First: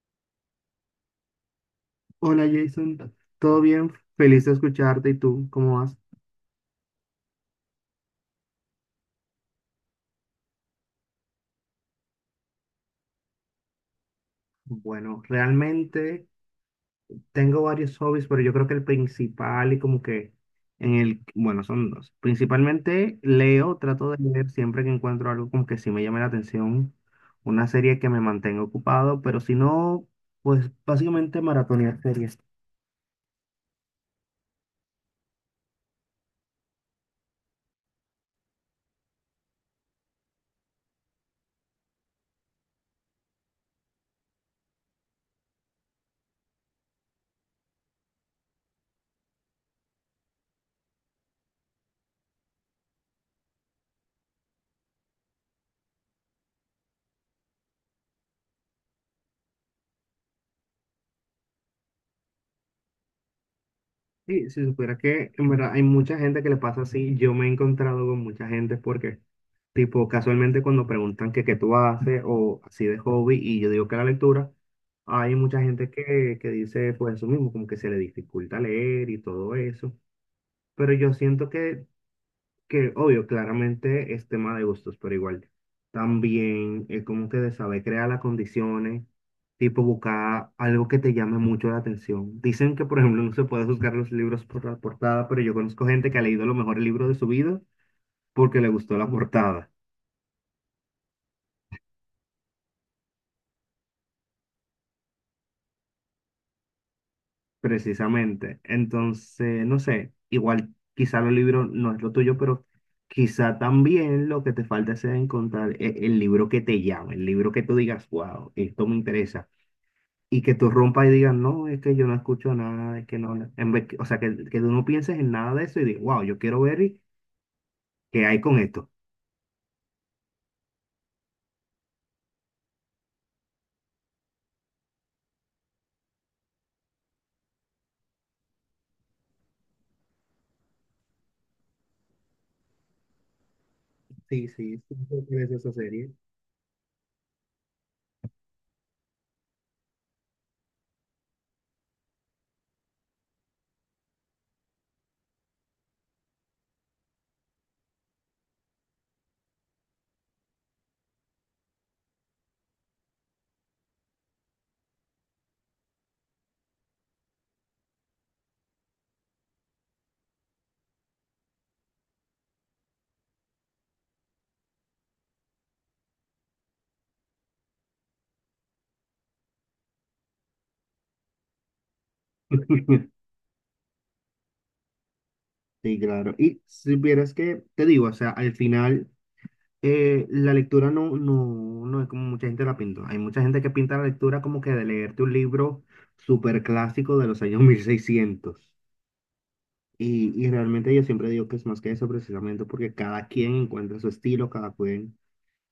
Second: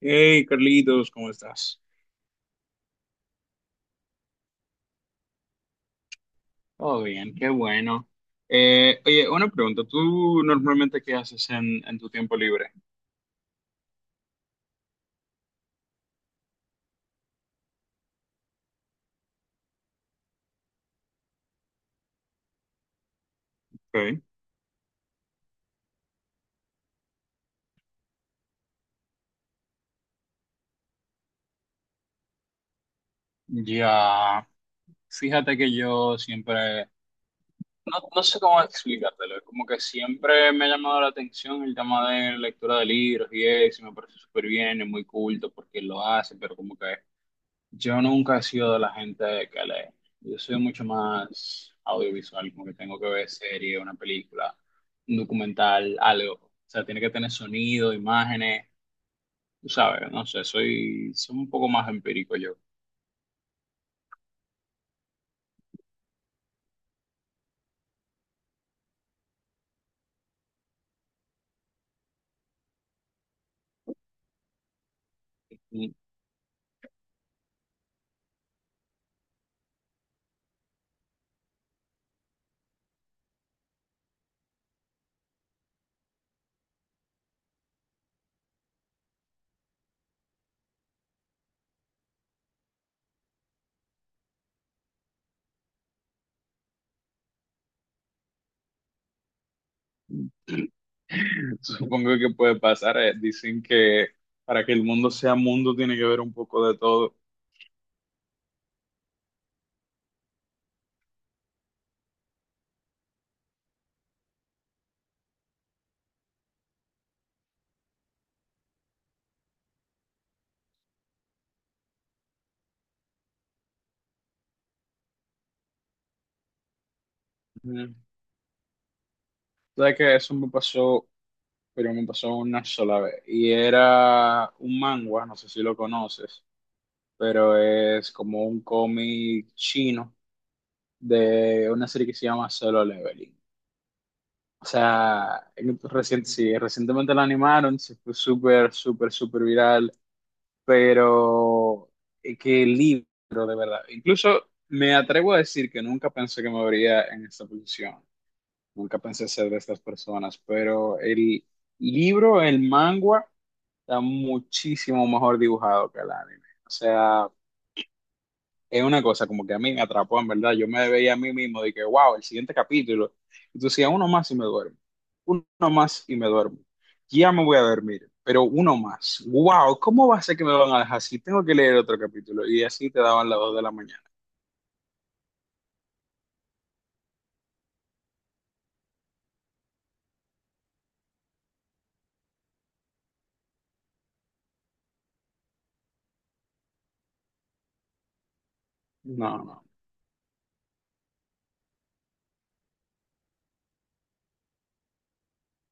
Hey, Carlitos, ¿cómo estás? Hola Jason, ¿todo bien? Feliz de escucharte. ¿Y tú? ¿Cómo vas? Todo bien, qué bueno. Oye, una pregunta. ¿Tú normalmente qué haces en tu tiempo libre? Bueno, realmente tengo varios hobbies, pero yo creo que el principal y como que bueno, son dos. Principalmente leo, trato de Ok. leer siempre que encuentro algo como que sí me llame la atención, una serie que me mantenga ocupado, pero si no, pues básicamente maratonear series. Ya, fíjate que yo siempre, no, no sé cómo explicártelo, es como que siempre me ha llamado la atención el tema de lectura de libros y eso, y me parece súper bien, es muy culto porque lo hace, pero como que. Yo nunca he sido de la gente que lee. Yo soy mucho más audiovisual, como que tengo que ver serie, una película, un documental, algo. O sea, tiene que tener sonido, imágenes, tú sabes, no sé, soy un poco más empírico yo. Sí, si supiera que en verdad hay mucha gente que le pasa así, yo me he encontrado con mucha gente porque tipo, casualmente cuando preguntan que qué tú haces o así de hobby y yo digo que la lectura, hay mucha gente que dice pues eso mismo, como que se le dificulta leer y todo eso. Pero yo siento que obvio, claramente es tema de gustos, pero igual también es como que de saber crear las condiciones, tipo buscar algo que te llame mucho la atención. Dicen que, por ejemplo, no se puede juzgar los libros por la portada, pero yo conozco gente que ha leído a lo mejor el libro de su vida porque le gustó la portada. Supongo que puede pasar. Dicen que para que el mundo sea mundo tiene que ver un poco de todo. Precisamente. Entonces, no sé, igual quizá los libros no es lo tuyo, pero quizá también lo que te falta es encontrar el libro que te llame, el libro que tú digas, wow, esto me interesa. Y que tú rompas y digas, no, es que yo no escucho nada, es que no, no". O sea, que tú no pienses en nada de eso y digas, wow, yo quiero ver Ujú. qué hay con esto. ¿Sabes que eso me pasó, pero me pasó una sola vez? Y era un manga, no sé si lo conoces. Pero es como un cómic chino de una serie que se llama Solo Leveling. Sí, O sí, sí, sí, sí, sea, esa serie. Sí, recientemente la animaron, se fue súper, súper, súper viral, pero qué libro, de verdad. Incluso me atrevo a decir que nunca pensé que me vería en esta posición, nunca pensé ser de estas personas, pero el libro, el manga, está muchísimo mejor dibujado que el anime. O sea, es una cosa como que a mí me atrapó, en verdad. Yo me veía a mí mismo de que, wow, el siguiente capítulo. Entonces decía, uno más y me duermo. Uno más y me duermo. Ya me voy a dormir, pero uno más. Wow, ¿cómo va a ser que me van a dejar así? Tengo que leer otro capítulo. Y así te daban las 2 de la mañana. Sí, claro. Y si vieras que, te digo, o sea, al final, la lectura no, no, no es como mucha gente la pinta. Hay mucha gente que pinta la lectura como que de leerte un libro súper clásico de los años 1600. No, no. Y realmente yo siempre digo que es más que eso precisamente porque cada quien encuentra su estilo, cada quien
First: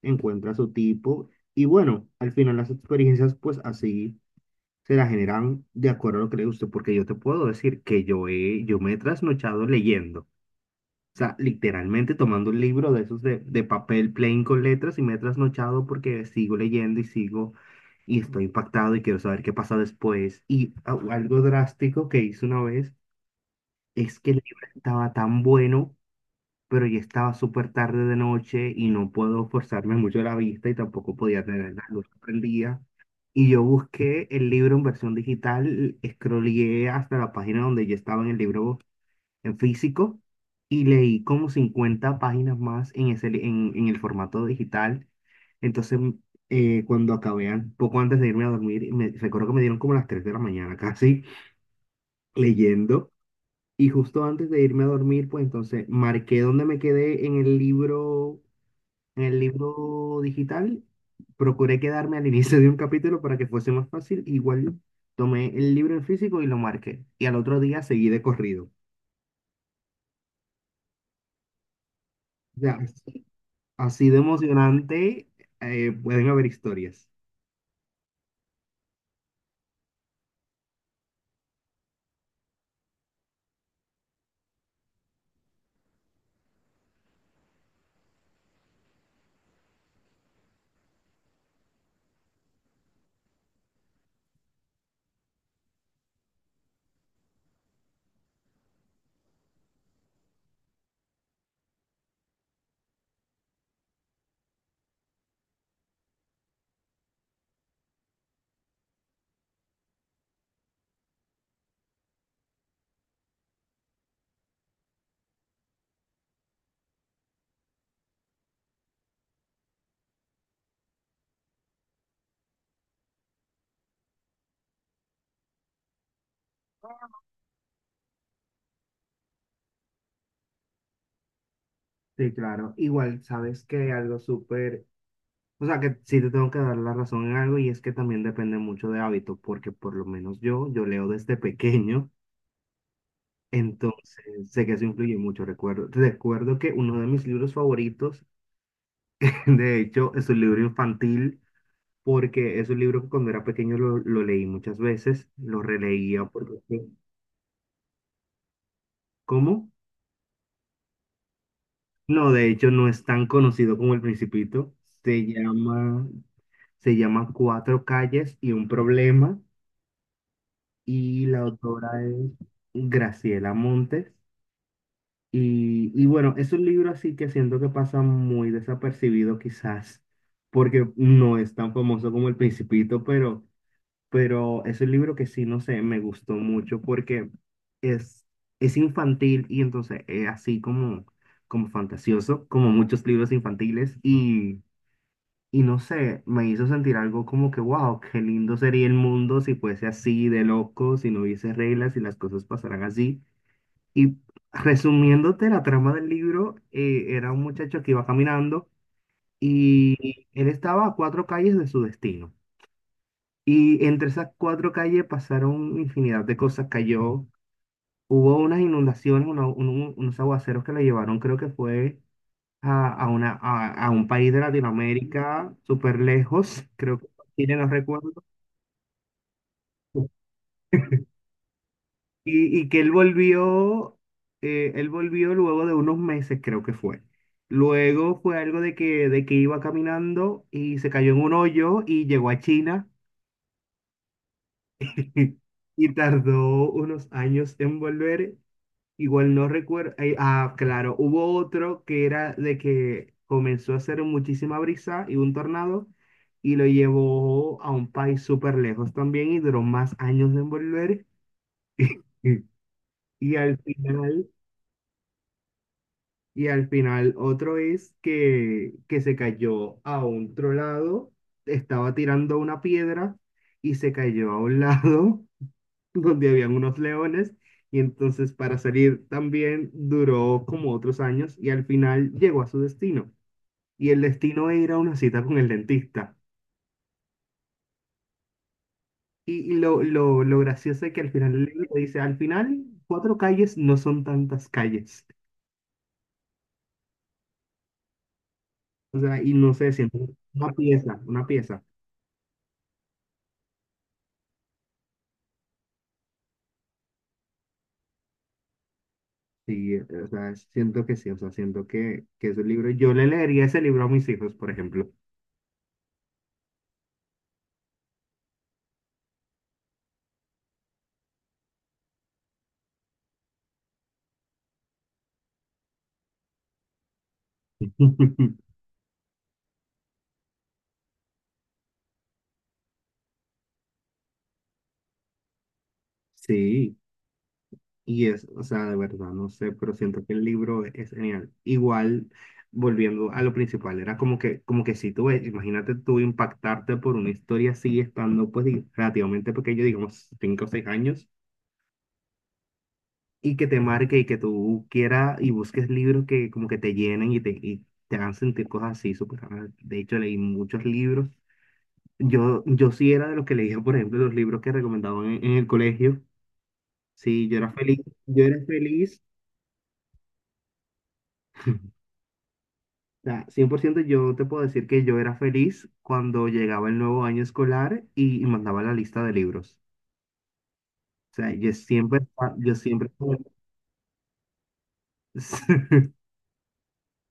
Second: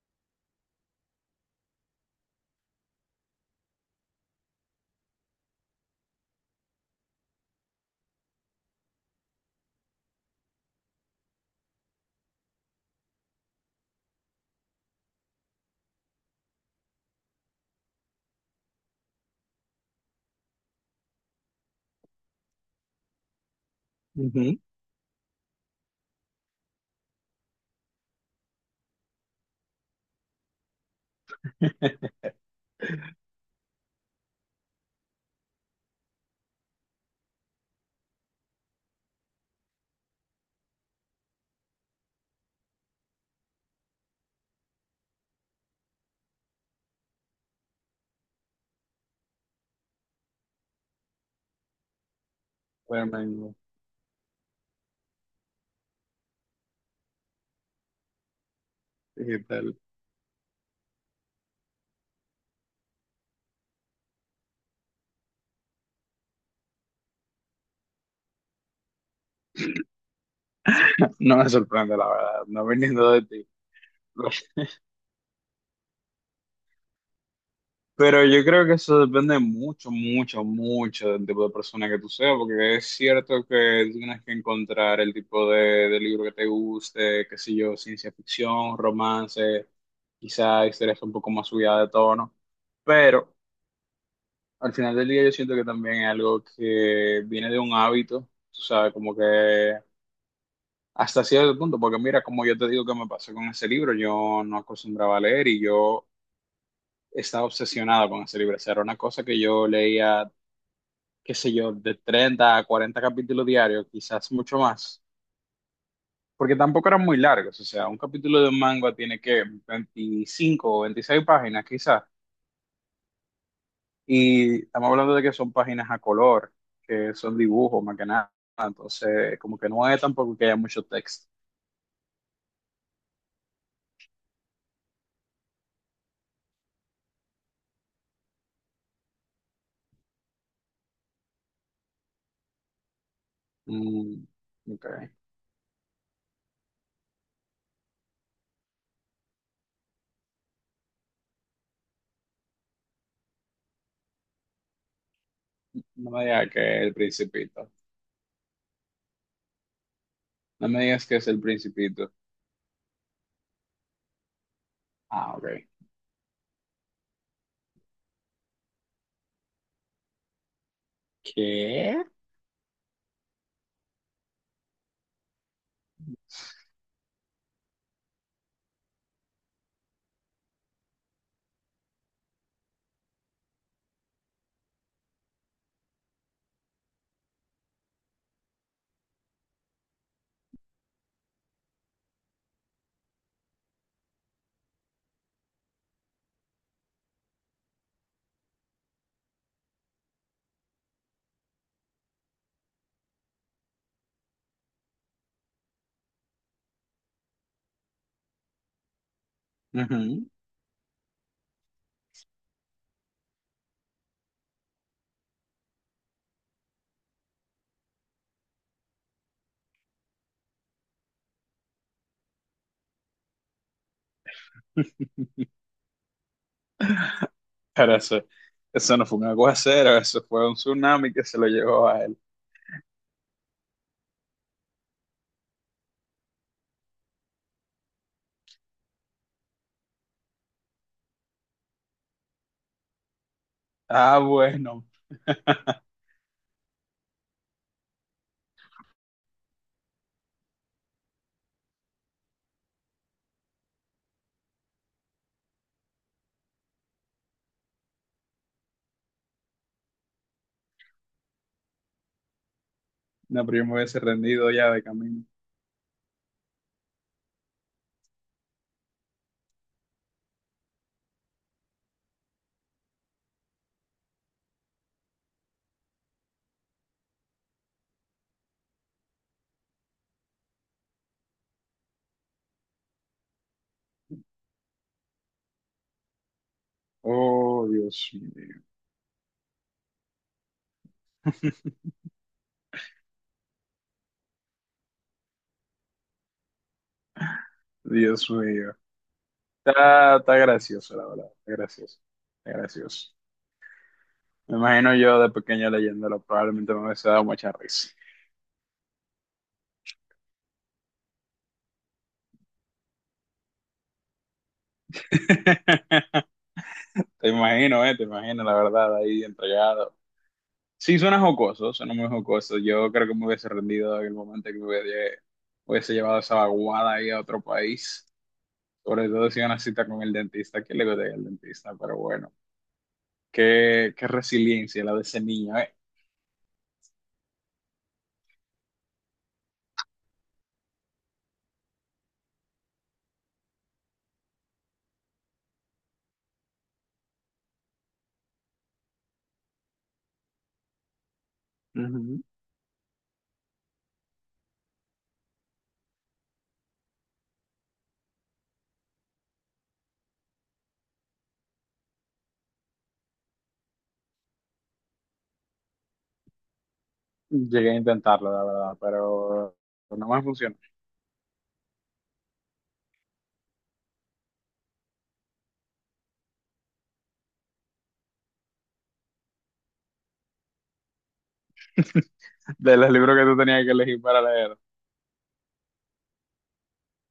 encuentra su tipo. Y bueno, al final las experiencias pues así se las generan de acuerdo a lo que le guste, porque yo te puedo decir que yo me he trasnochado leyendo. O sea, literalmente tomando un libro de esos de papel plain con letras y me he trasnochado porque sigo leyendo y sigo y estoy impactado y quiero saber qué pasa después. Y algo drástico que hice una vez es que el Ujú. libro estaba tan bueno, pero ya estaba súper tarde de noche y no puedo forzarme mucho la vista y tampoco podía tener la luz prendida. Y yo busqué el libro en versión digital, scrolleé hasta la página donde yo estaba en el libro en físico y leí como 50 páginas más en, ese, li- en el formato digital. Entonces, cuando acabé, poco antes de irme a dormir, recuerdo que me dieron como las 3 de la mañana casi leyendo. Bueno, Y justo antes de irme a dormir, pues entonces marqué dónde me quedé en ¿qué el tal? libro digital. Procuré quedarme al inicio de un capítulo para que fuese más fácil. Igual tomé el libro en físico y lo marqué. Y al otro día seguí de corrido. No me sorprende, la verdad, no Ya. viniendo de ti. Así de emocionante, pueden haber historias. Pero yo creo que eso depende mucho, mucho, mucho del tipo de persona que tú seas, porque es cierto que tú tienes que encontrar el tipo de libro que te guste, qué sé yo, ciencia ficción, romance, quizá historias un poco más subidas de tono, pero al final del día yo siento que también es algo que viene de un hábito, tú sabes, como que hasta cierto punto, porque mira, como yo te digo que me pasó con ese libro, yo no acostumbraba a leer y yo estaba obsesionado con ese libro. O sea, era una cosa que yo leía, qué sé yo, de 30 a 40 capítulos diarios, quizás mucho más, porque tampoco eran muy largos. O sea, un capítulo de un manga tiene que 25 o 26 páginas quizás, y estamos hablando de que son páginas a color, que son dibujos más que nada, entonces como que no es tampoco que haya mucho texto. Sí, claro. Igual, sabes que algo súper, o sea, que sí te tengo que dar la razón en algo y es que también depende mucho de hábitos, porque por lo menos yo, yo leo desde pequeño, Mm, entonces sé que ok. eso influye mucho. Recuerdo que uno de mis libros favoritos, de hecho, es un libro infantil, porque es un libro que cuando era pequeño lo leí muchas veces, lo No releía, me digas porque, que es el Principito, ¿cómo? no me digas que es el Principito. No, de hecho no es tan conocido como El Principito. Se Ah, ok. llama, se llama Cuatro calles y un problema. Y la autora ¿Qué? es Graciela Montes. Y bueno, es un libro así que siento que pasa muy desapercibido quizás, porque no es tan famoso como El Principito, pero es un libro que sí, no sé, me gustó mucho porque es, es infantil y entonces es así como, como fantasioso, como muchos libros infantiles y no sé, me hizo sentir algo como que, wow, qué lindo sería el mundo si fuese así de loco, si no hubiese reglas y las cosas pasaran así. Y resumiéndote la trama del libro, era un muchacho que iba caminando Ujú. y él estaba a cuatro calles de su destino. Y entre esas cuatro calles pasaron infinidad de cosas. Cayó, hubo unas inundaciones, unos aguaceros que la llevaron, creo que fue a un país de Latinoamérica súper lejos, creo que fue Chile, no Pero eso, recuerdo. eso no fue un aguacero, eso fue un tsunami que se lo llevó a él. Y que él volvió luego de unos meses, creo que fue. Luego fue algo de que iba caminando y se cayó en un hoyo y llegó a China Ah, bueno. y tardó unos años en volver. Igual no recuerdo. Ah, claro, hubo otro que era de que comenzó a hacer muchísima brisa y un tornado y lo llevó a un país súper lejos también y duró más años de volver. Mm. Y No, al pero yo me hubiese final, rendido ya de camino. y al final otro es que se cayó a otro lado, estaba tirando una piedra y se cayó a un lado donde habían unos leones y entonces para salir también duró como otros años y al final llegó a su destino. Y el destino era una cita con el dentista. Oh, Dios mío. Y lo gracioso es que al final el libro dice, al final cuatro calles no son tantas calles. Dios mío. O sea, y no sé, siento Está, está una gracioso, pieza, la una verdad. Está pieza. gracioso. Está gracioso. Me imagino yo de pequeño leyéndolo, probablemente me hubiese dado mucha risa. Sí, o sea, siento que sí, o sea, siento que ese libro, yo le leería ese libro a mis hijos, por ejemplo. Te imagino, la verdad, ahí entregado. Sí, suena jocoso, suena muy jocoso. Yo creo que me hubiese rendido en el momento que me hubiese llevado esa vaguada ahí a otro país. Sobre todo si una cita con el dentista, que le gustaría el dentista, pero bueno, qué, qué resiliencia la de ese niño, ¿eh? Sí. Y es, o sea, de verdad, no sé, pero siento que el libro es genial. Igual, volviendo a lo principal, era como que si tú, ves, imagínate tú impactarte por una historia así, estando pues relativamente pequeño, digamos, 5 o 6 años, Ujú. y que te marque y que tú quieras y busques libros que como que te llenen y y te hagan sentir cosas así, súper raras. De hecho, leí muchos libros. Yo sí era de los que leía, por ejemplo, los libros que recomendaban en el colegio. Sí, yo era Llegué a feliz, yo intentarlo, era la verdad, feliz. pero no me funcionó. Sea, 100% yo te puedo decir que yo era feliz cuando llegaba el nuevo año escolar y mandaba la lista de libros. O sea, yo siempre, yo De siempre, los o libros que tú tenías que elegir para leer.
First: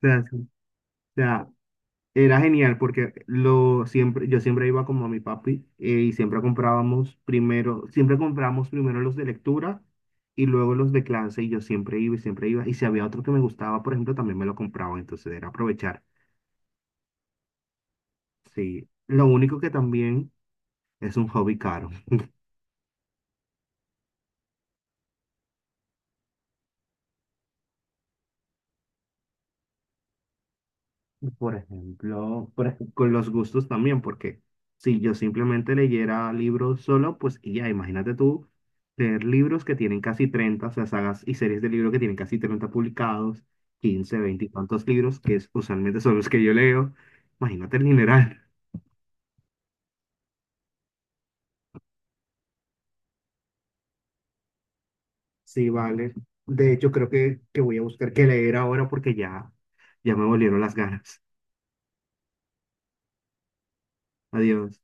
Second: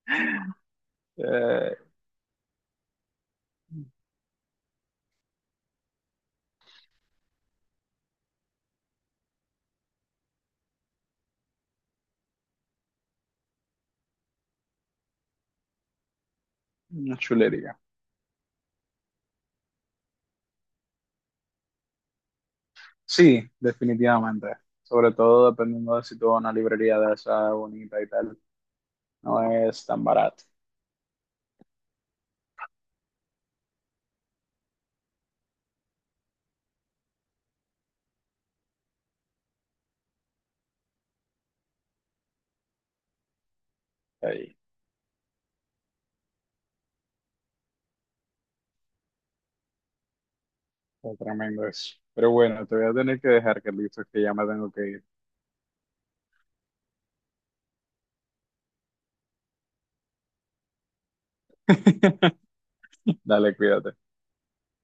sea, sí, o sea, Eh, era genial porque yo siempre iba como a mi papi, y siempre comprábamos primero los de lectura y luego los de clase y yo siempre iba. Y si había otro que me gustaba, por ejemplo, también me lo compraba, entonces era aprovechar. una chulería. Sí, lo único que también es un hobby caro. Sí, definitivamente. Sobre todo dependiendo de si tú vas a una librería de esa bonita y tal. No es tan barato. Por ejemplo, con los gustos también, porque si yo simplemente leyera libros solo, pues y ya, imagínate tú leer libros que tienen casi 30, o sea, sagas y series de libros que tienen casi 30 publicados, 15, 20 y Ahí, tantos libros, que es, usualmente son los que yo leo. Imagínate el dineral. está tremendo eso. Pero bueno, te voy a tener que dejar, Carlitos, que ya me tengo que ir. Sí, vale. De hecho, creo que voy a buscar qué leer ahora porque ya, ya me volvieron las ganas. Dale, cuídate. Adiós.